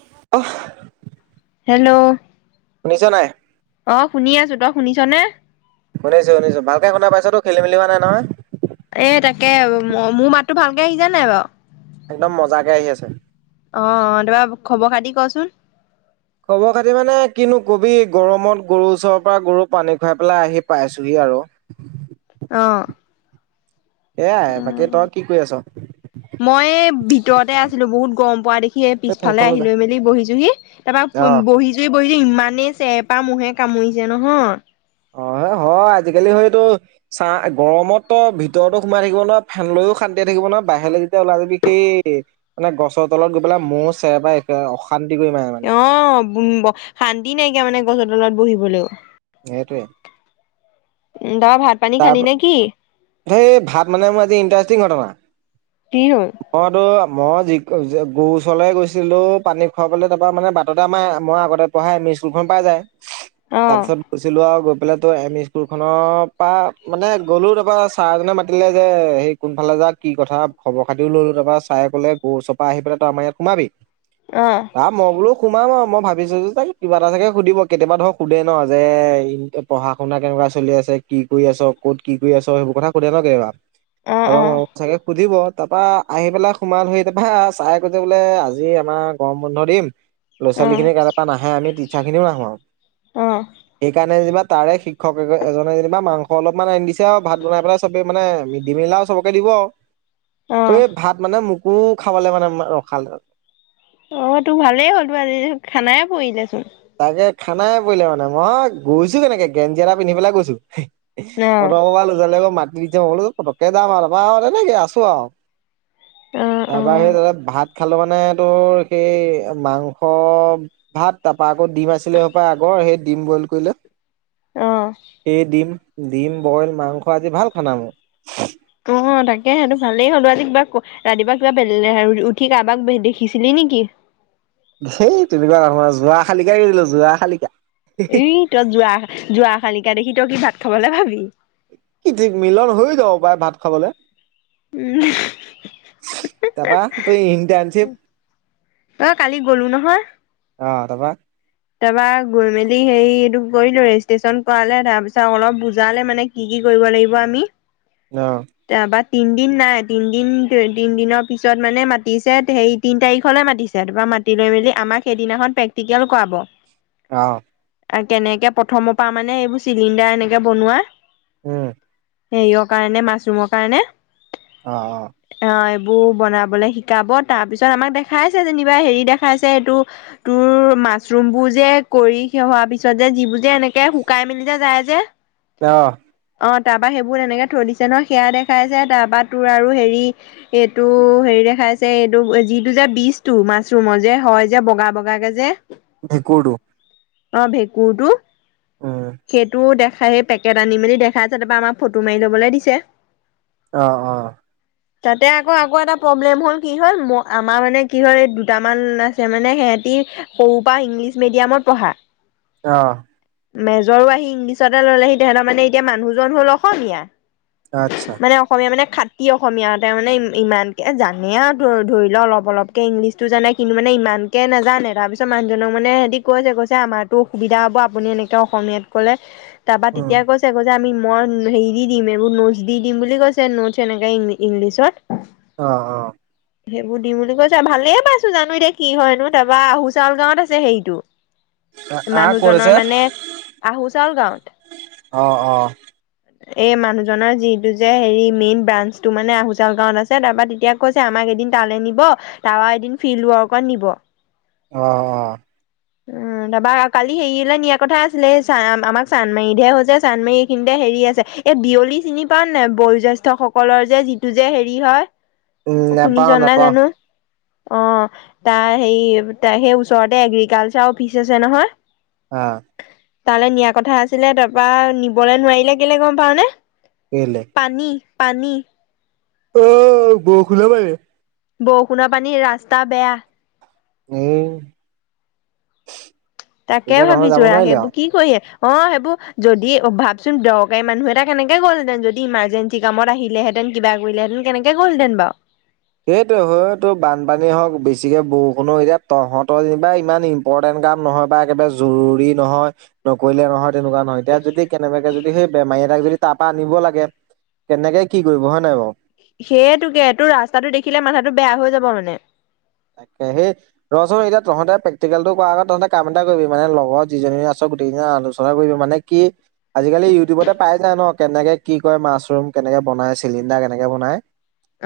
[inaudible] Hello শুনিছ নাই? অ', শুনি আছো তই শুনিছ নে? শুনিছো শুনিছো ভালকে শুনা পাইছতো খেলি মেলি হোৱা নাই নহয়? এ তাকে মোৰ মাতটো ভালকে আহিছে নাই বাৰু? একদম মজাকে কে আহি আছে। অ', অ', কামা খবৰ খাতি কচোন। খবৰ খাতি মানে কিনো কবি গৰমত গৰুৰ ওচৰৰ পৰা গৰু পানী খুৱাই পেলাই আহি পাইছোহি আৰু। অ'। এয়াই বাকী তই কি কৰি আছ'? মই এই ভিতৰতে আছিলো বহুত গৰম পৰা দেখি এই পিছফালে ফেনখন লৈ আহিলৈ মেলি বহিছোহি যা তাৰপৰা বহি [unintelligible] ইমানেই চেৰপা ম'হে কামুৰিছে নহয় অ', হয় আজিকালি সইটো চাহ গৰমত ত ভিতৰতো সোমাই থাকিব নোৱাৰ ফেন তলতো শান্তিয়ে থাকিব নোৱাৰ বাহিৰলৈ যেতিয়া ওলাই যাবি সেই মানে গছৰ তলত গৈ পেলাই মোৰো চেৰেপাই অশান্তি কৰি মাৰে আৰু। অ', শান্তি নাইকিয়া মানে গছৰ তলত বহিবলৈও। সেইটোয়ে। [unintelligible] ভাত পানী তাৰ খালি নে কি? সেই ভাত মানে মোৰ আজি ইণ্টাৰেষ্টিং ঘটনা কি হ'ল? মইতো মই যি গৰু ওচৰলৈ গৈছিলো পানী খুৱাবলে তাৰ পৰা মানে বাটতে আমাৰ মই আগতে পঢ়া এম ই স্কুলখন পাই যায় অ তাৰ পিছত গৈছিলো আৰু ফালে তোৰ এম ই স্কুল খনৰ পৰা মানে গ'লো তাৰপৰা ছাৰ এজনে মাতিলে যে সেই কোন ফালে যাঅ' কি কথা খবৰ খাতিও ললো তাৰপা চাৰে ক'লে গৰু ওচপা আহি পেলাই ত' আমাৰ ইয়াত সোমাবি। অ'। মই বোলো সোমাম আৰু মই ভাবিছোঁ যে তাক কিবা এটা চাগে সুধিব কেতিয়াবা ধৰক সুধে ন' যে পঢ়া শুনা কেনেকুৱা চলি আছে কি কৰি আছ' ক'ত কি কৰি আছ' সেইবোৰ কথা সুধে ন' কেতিয়াবা অ', অ' অ', চাগে সুধিব তাৰপা আহি পেলাই সোমালোহি তাৰপা চাৰে কৈছে বোলে আজি আমাক গৰম বন্ধ দিম ল'ৰা ছোৱালী খিনি কেনো নাহে আমি টিচাৰ খিনিও নাহো আৰু। অ সেইকাৰণে যেনিবা তাৰে শিক্ষক এজনে যেনিবা মাংস অলপমান আনি দিছে আৰু ভাত বনাই পেলাই চবে মানে মিড দে মিল আও চবকে দিব অ অ আৰু ভাত মানে খাবলে মানে ৰখালে। অ', তোৰ ভালেই হ'ল তো আজি খানাই পৰিলেচোন। তাকে খানাই পৰিলে মানে মই গৈছো কেনেকে গেঞ্জি এটা পিন্ধি পেলাই গৈছো। ন? [unintelligible] আকৌ মাকি দিচে পটকে যাম আৰু চাপা এনেকে আছো আৰু। অ', তাৰপা সেই অ', তাতে ভাত খালোঁ মানে তোৰ সেই মাংস ভাত তাৰপৰা আকৌ ডিম আছিলে সপায় আগৰ সেই ডিম বইল কৰিলে। অ'। সেই ডিম ডিম বইল মাংস আজি ভাল খানা মোৰ। অ', তাকেহে সেইটো ভালেই হ'ল বাৰু, আজি কিবা ৰাতিপুৱা কিবা উঠি কাৰোবাক দেখিছিলি নেকি? হেই তেনেকুৱা নহয়, যোৱা শালিকা দিলো যোৱা শালিকা। এই তই যোৰা, যোৰাশালিকা দেখি তই কি ভাত খাবলৈ পাবি। কি ঠিক, মিলন হৈয়ো যাব পাৰে ভাত খাবলৈ। উম্, তাপা, তোৰ ইণ্টাৰনশিপ কালি গ'লো নহয় অ', তাপা তাৰপা গৈ মেলি হেৰি এইটো কৰিলো, ৰেজিষ্ট্ৰেচন কৰালে তাৰ পিছত অলপ বুজালে মানে, কি কি কৰিব লাগিব আমি। অ', তাৰপৰা তিনদিন নাই, তিনদিন তিনদিনৰ পিছত মানে মাতিছে হেই তিনি তাৰিখলৈ মাতিছে, তাৰপৰা মাতি লৈ মেলি আমাক সেইদিনাখন প্ৰেক্টিকেল কৰাব। অ', আৰু কেনেকে প্ৰথমৰ পৰা মানে এইবোৰ চিলিণ্ডাৰ এনেকে বনোৱা, উম্, হেৰিয়ৰ কাৰণে, মাছৰুমৰ কাৰণে। অ', অ', এইবোৰ বনাবলৈ শিকাব, তাৰ পিছত আমাক দেখাইছে যেনিবা হেৰি দেখাইছে, এইটো তোৰ মাছৰুম বোৰ যে কৰি শেষ হোৱাৰ পিছত যে যিবোৰ যে এনেকে শুকাই মেলি যে যায় যে, অ', অ', তাৰপা সেইবোৰ তেনেকে থৈ দিছে নহয়, সেয়া দেখাইছে তাৰপা তোৰ আৰু হেৰি। এইটো হেৰি দেখাইছে, এইটো যিটো যে বীজ টো মাছৰুমৰ যে হয় যে বগা বগাকে যে। যে, ভেকুৰ টো, অ', ভেঁকুৰটো, উম সেইটো দেখাই পেক কেট আনি মেলি দেখাইছে, তাৰপৰা আমাক ফটো মাৰি ল'বলৈ দিছে। অ', অ', তাতে আকৌ, আকৌ এটা প্ৰব্লেম হ'ল কি হ'ল, ম আমাৰ মানে কি হ'ল এই দুটামান আছে মানে সিহঁতি, সৰুৰ পৰা ইংলিছ মেডিয়ামত পঢ়া। অ', মেজৰো আহি ইংলিছতে ল'লেহি, তেহেঁতৰ মানে এতিয়া মানুহজন হ'ল অসমীয়া। আচ্ছা। মানে অসমীয়া মানে খাটি অসমীয়া, তাৰমানে ই ইমানকৈ জানে আৰু ধৰি লও অলপ অলপ ইংলিছতো জানে কিন্তু মানে ইমানকে নাজানে, তাৰপিছত মানুহজনক মানে সিহঁতি কৈছে, কৈছে আমাৰ টো অসুবিধা হ'ব, আপুনি এনেকে অসমীয়াত ক'লে। তাৰপা উম তেতিয়া কৈছে, কৈছে আমি মই হেৰি দিম এইবোৰ নো দি দিম বুলি কৈছে নোষ্ট এনেকে ইংলিছত। অ', অ', সেইবোৰ দিম বুলি কৈছে, ভালেই পাইছোঁ জানো এতিয়া কি হয়েনো, তাৰপৰা আহু চাউল গাঁৱত আছে হেৰিটো। আহ ক'ত মানুহজনৰ আছে মানে, আহো চাউল গাঁৱত। অ অ এই মানুহজনৰ, যিটো যে হেৰি মেইন ব্ৰাঞ্চটো মানে আহুচাউল গাঁৱত আছে, তাৰপৰা তেতিয়া কৈছে আমাক এদিন তালৈ নিব, তাৰপৰা এদিন ফিল্ড ৱৰ্কত নিব। অ'অ', উম্, তাৰপা কালি হেৰিয়লৈ নিয়াৰ কথা আছিলে, চ আমাক চান্দমাৰিতহে হৈছে, চান্দমাৰি এইখিনিতে হেৰি আছে। এই বিয়লি চিনি পাৱনে নাই, বয়োজ্যেষ্ঠ সকলৰ যে যিটো যে হেৰি উম হয়। নাপাওঁ শুনিছন নাই নাপাওঁ জানোঁ। অ', তাই হেৰি, তাই সেই ওচৰতে এগ্ৰিকালচাৰ অফিচ আছে নহয়। অ', তালে নিয়া কথা আছিলে তাৰপৰা নিবলৈ নোৱাৰিলে কেলে গম পাও নে গলেে পানী পানী অ বৰ খোলা বাৰে বৰষুণৰ পানীৰ ৰাস্তা বেয়া উম তাকে ভাবিছো ৰা সেইবোৰ কি কৰিে অ সেইবোৰ যদি ভাবচোন দৰকাৰী মানুহ এটা কেনেকে গ'লহেঁতেন যদি ইমাৰ্জেঞ্চি সি কামত আহিলেঁতেন কালেহেতেন কেনেকৈ'লহেঁতেন বু সেইটোৱ হয়তো বানপানী হওক বেছিকে বৰষুণো এতিয়া তহঁতহৰনিবা ইমান ইম্পৰ্টেণ্ট কাম নহয় বা একেবাৰে জৰুৰী নহয় নকৰিলে নহয় তেনেকুৱা নহয়তিয়া যদি কেনেবাকে যদি সেই বেমাৰী এটাক যদি তাৰ পৰা আনিব লাগে কেনেকে কি কৰিব হয়ে নাই বাৰু সেইয়টোকে এইটো ৰাস্তাটো দেখিলে মাথাটো বেয়া হৈ যাব মানে তাকাকে সেই ৰ এতিয়া তহঁতে প্ৰেক্টিকেল টোাৰ আগত তহতে কাম এটা কৰিবি মানে লগৰ যিজনী আছ গোটেইনে আন কৰিব মানে কি আজিকালি ইউটিউবতে পাই যায় ন কেনেকে কি ক মাছৰুম কেনেকে বনাই চিলিণ্ডাৰ কেনেকে বনায়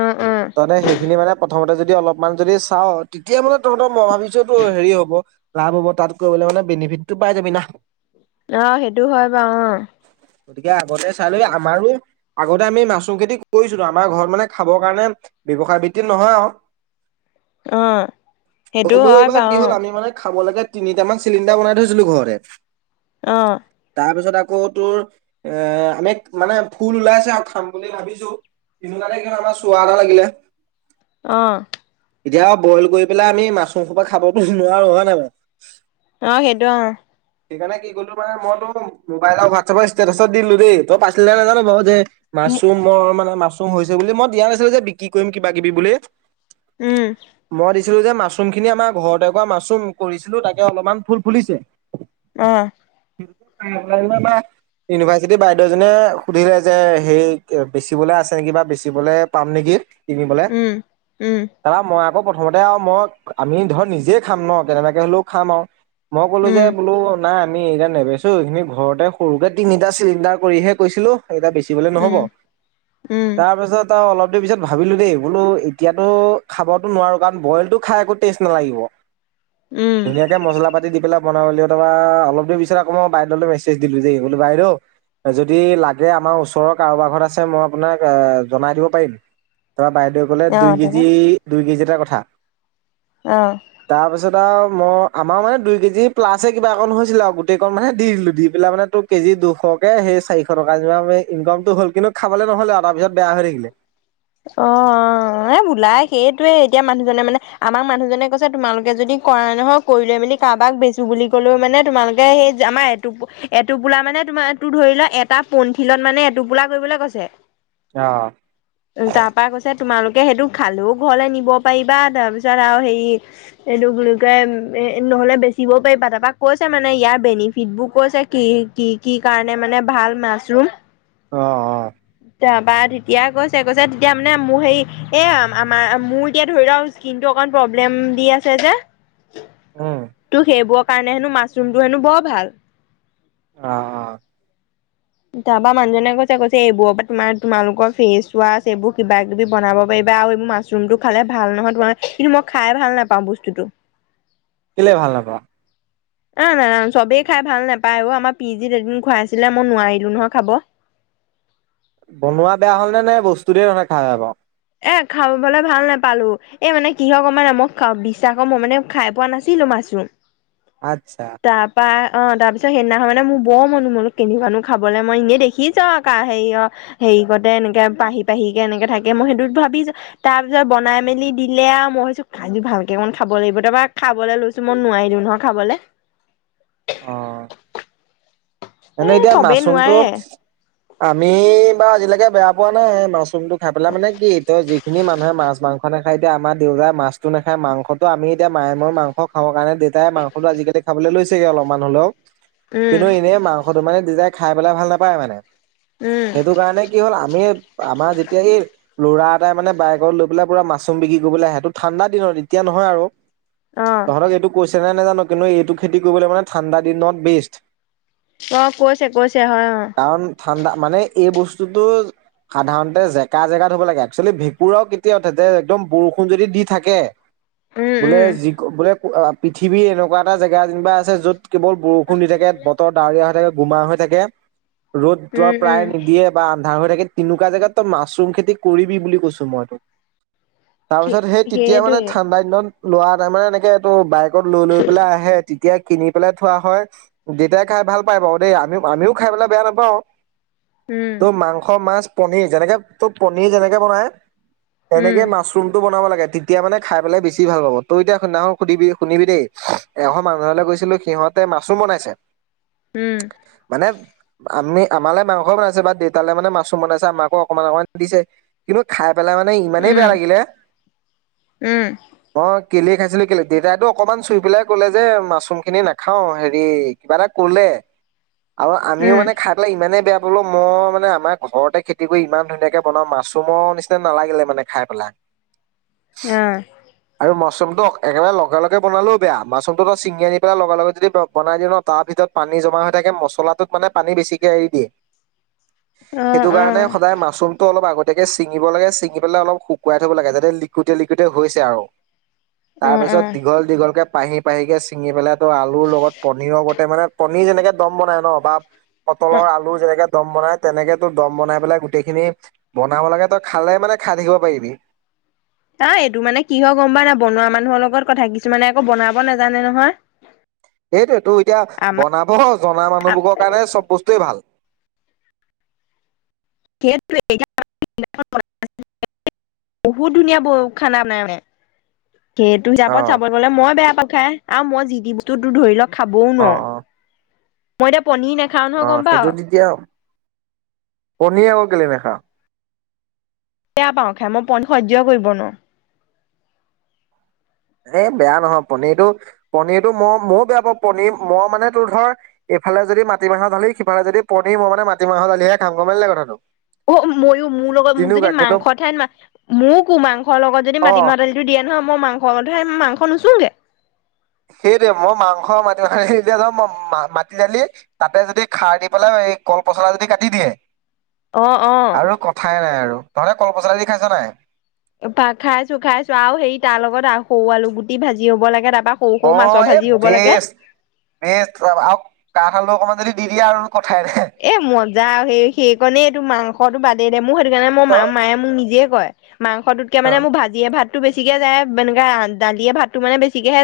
অ অ তমানে সেইখিনি মানে প্ৰথমতে যদি অলপমান যদি চাও তেতিয়া মানে তহঁতৰ মই ভাবিছো এইটো হেৰি হ'ব লাভ হ'ব তাত কৰিবলৈ মানে বেনিফিট টো পাই যাব বিনা অ সেইটো হয় বাৰু অ গতিকে আগতে চালো আমাৰো আগতে আমি মাছৰ খেতি কৰিছিলো আমাৰ ঘৰত মানে খাবৰ কাৰণে ব্যৱসায় ভিত্তিত নহয় আৰু অঁ হ'লো এইবাৰ কি হ'ল আমি মানে খাব লগে তিনিটামান চিলিণ্ডাৰ বনাই থৈছিলো ঘৰে অঁ তাৰ পিছত আকৌ তোৰ এ আমি মানে ফুল ওলাইছে আৰু খাম বুলি ভাবিছো তিনি তাৰিখ আমাৰ চোৱা এটা লাগিলে অ এতিয়া বইল কৰি পেলাই আমি মাছৰ খোপা খাবতো নোৱাৰো হয় নাই বাৰু অ সেইটো অ সেইকাৰণে কি কলো মানেইো মোবাইলৰ হোৱাটছএপৰ ষ্টেটাছত দিলো দেই তই পাইছিলে নাজানো ব যে মাছৰুমৰ মানে মাছৰুম হৈছে বুলি মই দিয়া নাছিলো যে বিক্ৰী কৰিম কিবা কিবি বুলি উম মৰি ছিলো যে মাছৰুম খিনি আমাৰ ঘৰতে একুৱা মাছৰুম কৰিছিলো তাকে অলপমান ফুল ফুলিছে অ পাই ন ইউনিভাৰ্চিটিৰ বাইদেউজনে সুধিলে যে সেই বেচিবলৈ আছে নেকি বা বেচিবলৈ পাম নেকি তুমি বোলে উম উম দাদা মই আকৌ প্ৰথমতে আৰু মই আমি ধৰ নিজে খাম ন কেনেবাকে হ'লেও খাম আৰু মই ক'লো যে উম নাই আমি এইতিয়া নেবেচো এইখিনি ঘৰতে সৰুকে তিনিটা চিলিণ্ডাৰ কৰিহে কৈছিলো এটা বেছি কি বলে নহব উম উম, তাৰ পিছত অলপ দেৰি পিছত ভাবিলো দেই বোলো এতিয়াতো খাবতো নোৱাৰো কাৰণ বইলতটো খাই একো টেষ্ট নালাগিব উম। ধুনীয়াকে মছলা পাতি দি পেলাই বনাব তা অলপ দেৰি পিছত আকৌই বাইদেউলে মেছেজ দিলো যেল বাইদেউ যদি লাগে আমাৰ ওচৰৰ কাৰোবাৰ ঘৰত আছে মই আপোনাক জনাই দিব পাৰিম তাৰপৰা বাইদেউে কলে দুই অ', তাৰপা কেজি দুই কেজিাৰ কথা অ তাৰপিছত আৰু মই আমাৰ মানে দুই কেজি প্লা আছে কিবা অকন হৈছিলে আৰু গোটেই কন মানে দি দিলো দি পেলাই মানে তোৰ কেজি দুশকে সেই চাৰিশ টকা যেিমান ম ইনকামটো হ'ল কিন্তু খাবলৈ নহ'লে আৰু তাৰপিত বেয়া হৈ থাকিলে অ এ বোলাই সেইটয়ে এতিয়া মানুহজনে মানে আমাক মানুহজনে কৈছে তোমালোকে যদি কৰা নহয় কৰি লৈ মেলি কাৰোবাক বেচো বুলি ক'লেও মানে তোমালোকে সেই আমাৰ এটো এটো পোলা মানে তোমাৰটো ধৰি লোৱা তাৰ পণথিলত মানে এটোপোলা কৰিবলৈ কৈছে অ তাৰ পৰাা কৈছে তোমালোকে সেইটো খালেও ঘৰলৈ নিব পাৰিবা তাৰপিছত আৰু হেৰি এইটো গোকে এ নহলে বেচিবও পাৰিবা তাৰপাক কৈছে মানে ইয়াৰ বেনিফিট বোৰ কৈছে কি কি কি কাৰণে মানে ভাল মাছৰুম অহ অ তেতি বা তেতিয়া কৈছে কৈছে তেতিয়া মানে মোৰ হেই এ আমাৰ মোৰ এতিয়া ধৰি লও স্কিন টো অকন প্ৰব্লেম দি আছে যে উম, ত সেইবোৰৰ কাৰণে হেনো মাছৰুমটো হেনো বৰ ভাল অ অ', তাৰ পৰাা মানুহজনে কৈছে কৈছে এইবোৰৰ পৰা তোমাৰ তোমালোকৰ ফেচ ৱাশ এইবোৰ কিবা কিবি বনাব পাৰিবা আৰু এইবোৰ মা ৰুমটো খালে ভাল নহয় তোমাৰ কিন্তু মই খাই ভাল নাপাওঁ বস্তুটো কেলে ভাল নাপা অ নাজান চবেই খাই ভাল নাপায় অ আমাৰ পি জিত এদিন খুৱাই আছিলে মই নোৱাৰি আু নহোৱা খাব বনোৱা বেয়া হ'ল নে বস্তুতেই ধৰে খ হয় বু এ খাবাবলৈ ভাল নোপালো এ মানে কিহৰ ক মানে মই বিশ্বাস মই মানে খাই পোৱা নাছিলো মাছো আত্ছা তাৰ পৰাা অ তাৰ পিছত সেইদিনাখন মানে মোৰ বৰ মনোমোল পন্িিবনো খাবলৈ মই এনেই দেখিছা আৰু হেৰি অ হেৰি কৰতে এনেকে পাহি পাহি কেে এনেকে থাকে মই সেইটো ভাবিছ তাৰ পিছত বনাই মেলি দিলে আৰু মইছো খাই ভালকে অণ খাব লাগিব তাৰপৰা খাবলৈ লৈছো মই নোৱাৰি দিওঁ নহয় খাবলৈ অঁ এ এনেে এতিয়া চবেই মাছৰুমটো নোৱাৰে আমি বাৰু আজিলৈকে বেয়া পোৱা নাই মাছৰুম টো খাই পেলাই মানে কি ত যি যিন মুহে মাছ মাংসাায় এতি আমাৰ দেউতাই মাছটো নাখায় মাংসটো আম এতিয়া মায় মৰ মাং খওঁ কাৰণে দেউতাই মাংসটো আজিকালি খাবলৈ লৈছেগে অলপমান হলেও উম কিন্তু এনেই মাং সদু মানে দিজাই খাই পেলাই ভাল নাপায় মানে উম সেইটো কাৰণে কি হ'ল আমি আমাৰ যেতিয়া এই লৰা তাই মানে বাইেত লৈ পেলাই পু মাছৰুম বিক্ৰী কৰিবলৈ আহ সেইটো ঠাণ্ডা দিনত এতিয়া নহয় আৰু অ তহঁতক এইটো কৈছে নাই নে জানো কিন্তু এইটো খেতি কৰিবলৈ মানে ঠাণ্ডা দিনত বেষ্ট অ কৈছে কৈছে হয় অ কাৰণ ঠাণ্ডা মানে এই বস্তুটো সাধাৰণতে জেকা জেগাত হ'ব লাগে একচুৱেলি ভেঁকুৰাও কেতিয়া উঠেতে একদম বৰষুণ যদি দি থাকে উম বোলে উম যি বোলে পৃথিৱী এনেকুৱা এটা জেগা যেনিবা আছে য'ত কেৱল বৰষুণ দি থাকে বতৰ ডাৱৰীয়া হৈ থাকে গোমা হৈ থাকে ৰ'দ উম উম প্ৰায় নিদিয়ে বা আন্ধাৰ হৈ থাকে তেনেকুৱা জাগগাত তই মাছৰুম খেতি কৰিবি বুলি কৈছো মই তো তাৰপিছত সেই তেতিয়া মানে সেইটোৱে ঠাণ্ডা দিনত লৰা তাৰ মানে এনেকে এইটো বাইকত লৈ লৈ পেলাই আহে তেতিয়া কিনি পেলাই থোৱা হয় দেতাই খাই ভাল পাই বাৰ দেই আমি আমিও খাই পাই বেয়া নাপাওঁ উম ত' মাংস মাছ পনিৰ যেনেকে তোৰ পনিৰ যেনেকে বনাই উম তেনেকে মাছ ৰুম টো বনাব লাগে তেতিয়া মানে খাই পেলাই বেছি ভাল পাব তই এতিয়া সদিনাখন সুধিবি শুনিবি দেই এশ মানুহলৈ গৈছিলো সিহঁতে মাছৰুম বনাইছে উম, মানে, আমি, আমালে মাংসও বনাইছে, বা দেউতালৈ মানে মাছো বনাইছে আমাকো অকণমান অকণমান দিছে কিন্তু, খাই পেলাই মানে ইমানেই বেয়া উম লাগিলে উম অ', কেলে খাইছিলো, কেলে দেউতাইটো অকমান চুই পেলাই কলে, যে মাছৰুম খিনি না হেৰি কিবা এটা কলে, আৰু আমিও মানে উম খাই ইমানেই বেয়া পালো, মই মানে আমাৰ ঘৰতে খেতি কৰি ইমান ধুনীয়াকে বনাওঁ, মাছৰুমৰ নিচিনা নালাগিলে মানে খাই পেলাই উম, আৰু মাছৰুমটো একেবাৰে, লগে লগে বনালেও বেয়া, মাছৰুমটো তই ছিঙি আনি পেলাই লগে লগে যদি বনাই দিয় ন তাৰ ভিতৰত পানী জমা হৈ থাকে, মছলাটোত মানে পানী বেছিকৈ এৰি দিয়ে অ অ সেইটো কাৰণে অ সদায় মাছৰুম ত অলপ আগতীয়াকে চিঙিব লাগে, ছিঙি পেলাই অলপ শুকাই থব লাগে, যাতে লিকইডে লিকুইডে হৈছে আৰু তাৰ অ', পিছত, অ', দীঘল দীঘল কে পাহি পাহি কে ছিঙি পেলাই তো আলুৰ লগত পনীৰৰ গতে মানে কনীৰ যেনেকে দম বনাই ন, বা পটলৰ অ', আলু যেনেকে দম বনাই তেনেকে, তো দম বনাই পেলাই গোটেই খিনি বনাব লাগে, তই খালে মানে খাই থাকিব পাৰিবি আহ, এইটো মানে কিহ গম না বনোৱা মানুহৰ লগত কথা, কিছুমানে আকৌ বনাব নাজানে নহয় এইটোয় তটো এতিয়া আমাৰ বনাব জনা, মানুহবোৰৰ কাৰণে চব বস্তুৱয়ে ভাল [unintelligible] বহুত ধুনীয়া ব খানা বনাই মানে সেইটো হিচাপত অ', চাব গলে মই বেয়া পা খাই আৰু মই যি দিব ধৰি লওক খাবও নোৱাৰো, অ', অ', মই এতিয়া পন ন অ', সেইটো তেতিয়া, কনী আকৌ কেলে নেখা বেয়া পাওঁ খাই, মই পনীৰ সহ্য কৰিব ন এ, বেয়া নহয়, পনীৰটো পনীৰটো মই মই বেয়া পাওঁ পনীৰ মই মানে তোৰ ধৰ এইফালে যদি মিাহৰ দালি, সিফালে যদি পী মানে মাটি মাহৰ দালিহে কথাটো অ', মইো মোৰ লগত মোক যদি, তেনেকুৱা কিন্তু মাংস ঠ ন ময় কো মাংসৰ লগত যদি অ মাটিমাহ দালি তটো দিয়ে নহয়, মই মাংসত মাংস নুচোগে সেইটোৱে, মই মাংস মি মাে যাওঁ মই মাটি দালি তাতে যদি খাৰ দি পেলাই, এই কল পচলা যদি কাটি দিয়ে অ', ঠাই নাই আৰু, তহঁতে কল পচলি দি খাইছা নাই খাইছো, খাইছো, আৰু হেৰি তাৰ লগত সৰু আলু গুটি ভাজি হ'ব লাগে, তাৰপা সৰু সৰু মাছৰ অ', ভাজি হ'ব লাগে বেছ বেচ, আৰু কাঠালু অকণমান যদি দি দিয়া আৰু কথাই এ মজা, সেই সেইকাৰণেই এইটো মাংসটো বাদেই দে, মোৰ সেইটো কাৰণে মোৰ ত মা মায়ে মোক নিজে কয়, মাংসটোতকে অ মানে মোক ভাজিয়ে ভাত ভাত বেছিকে যায়, এনেকে দালিয়ে ভাতটো মানে বেছিকে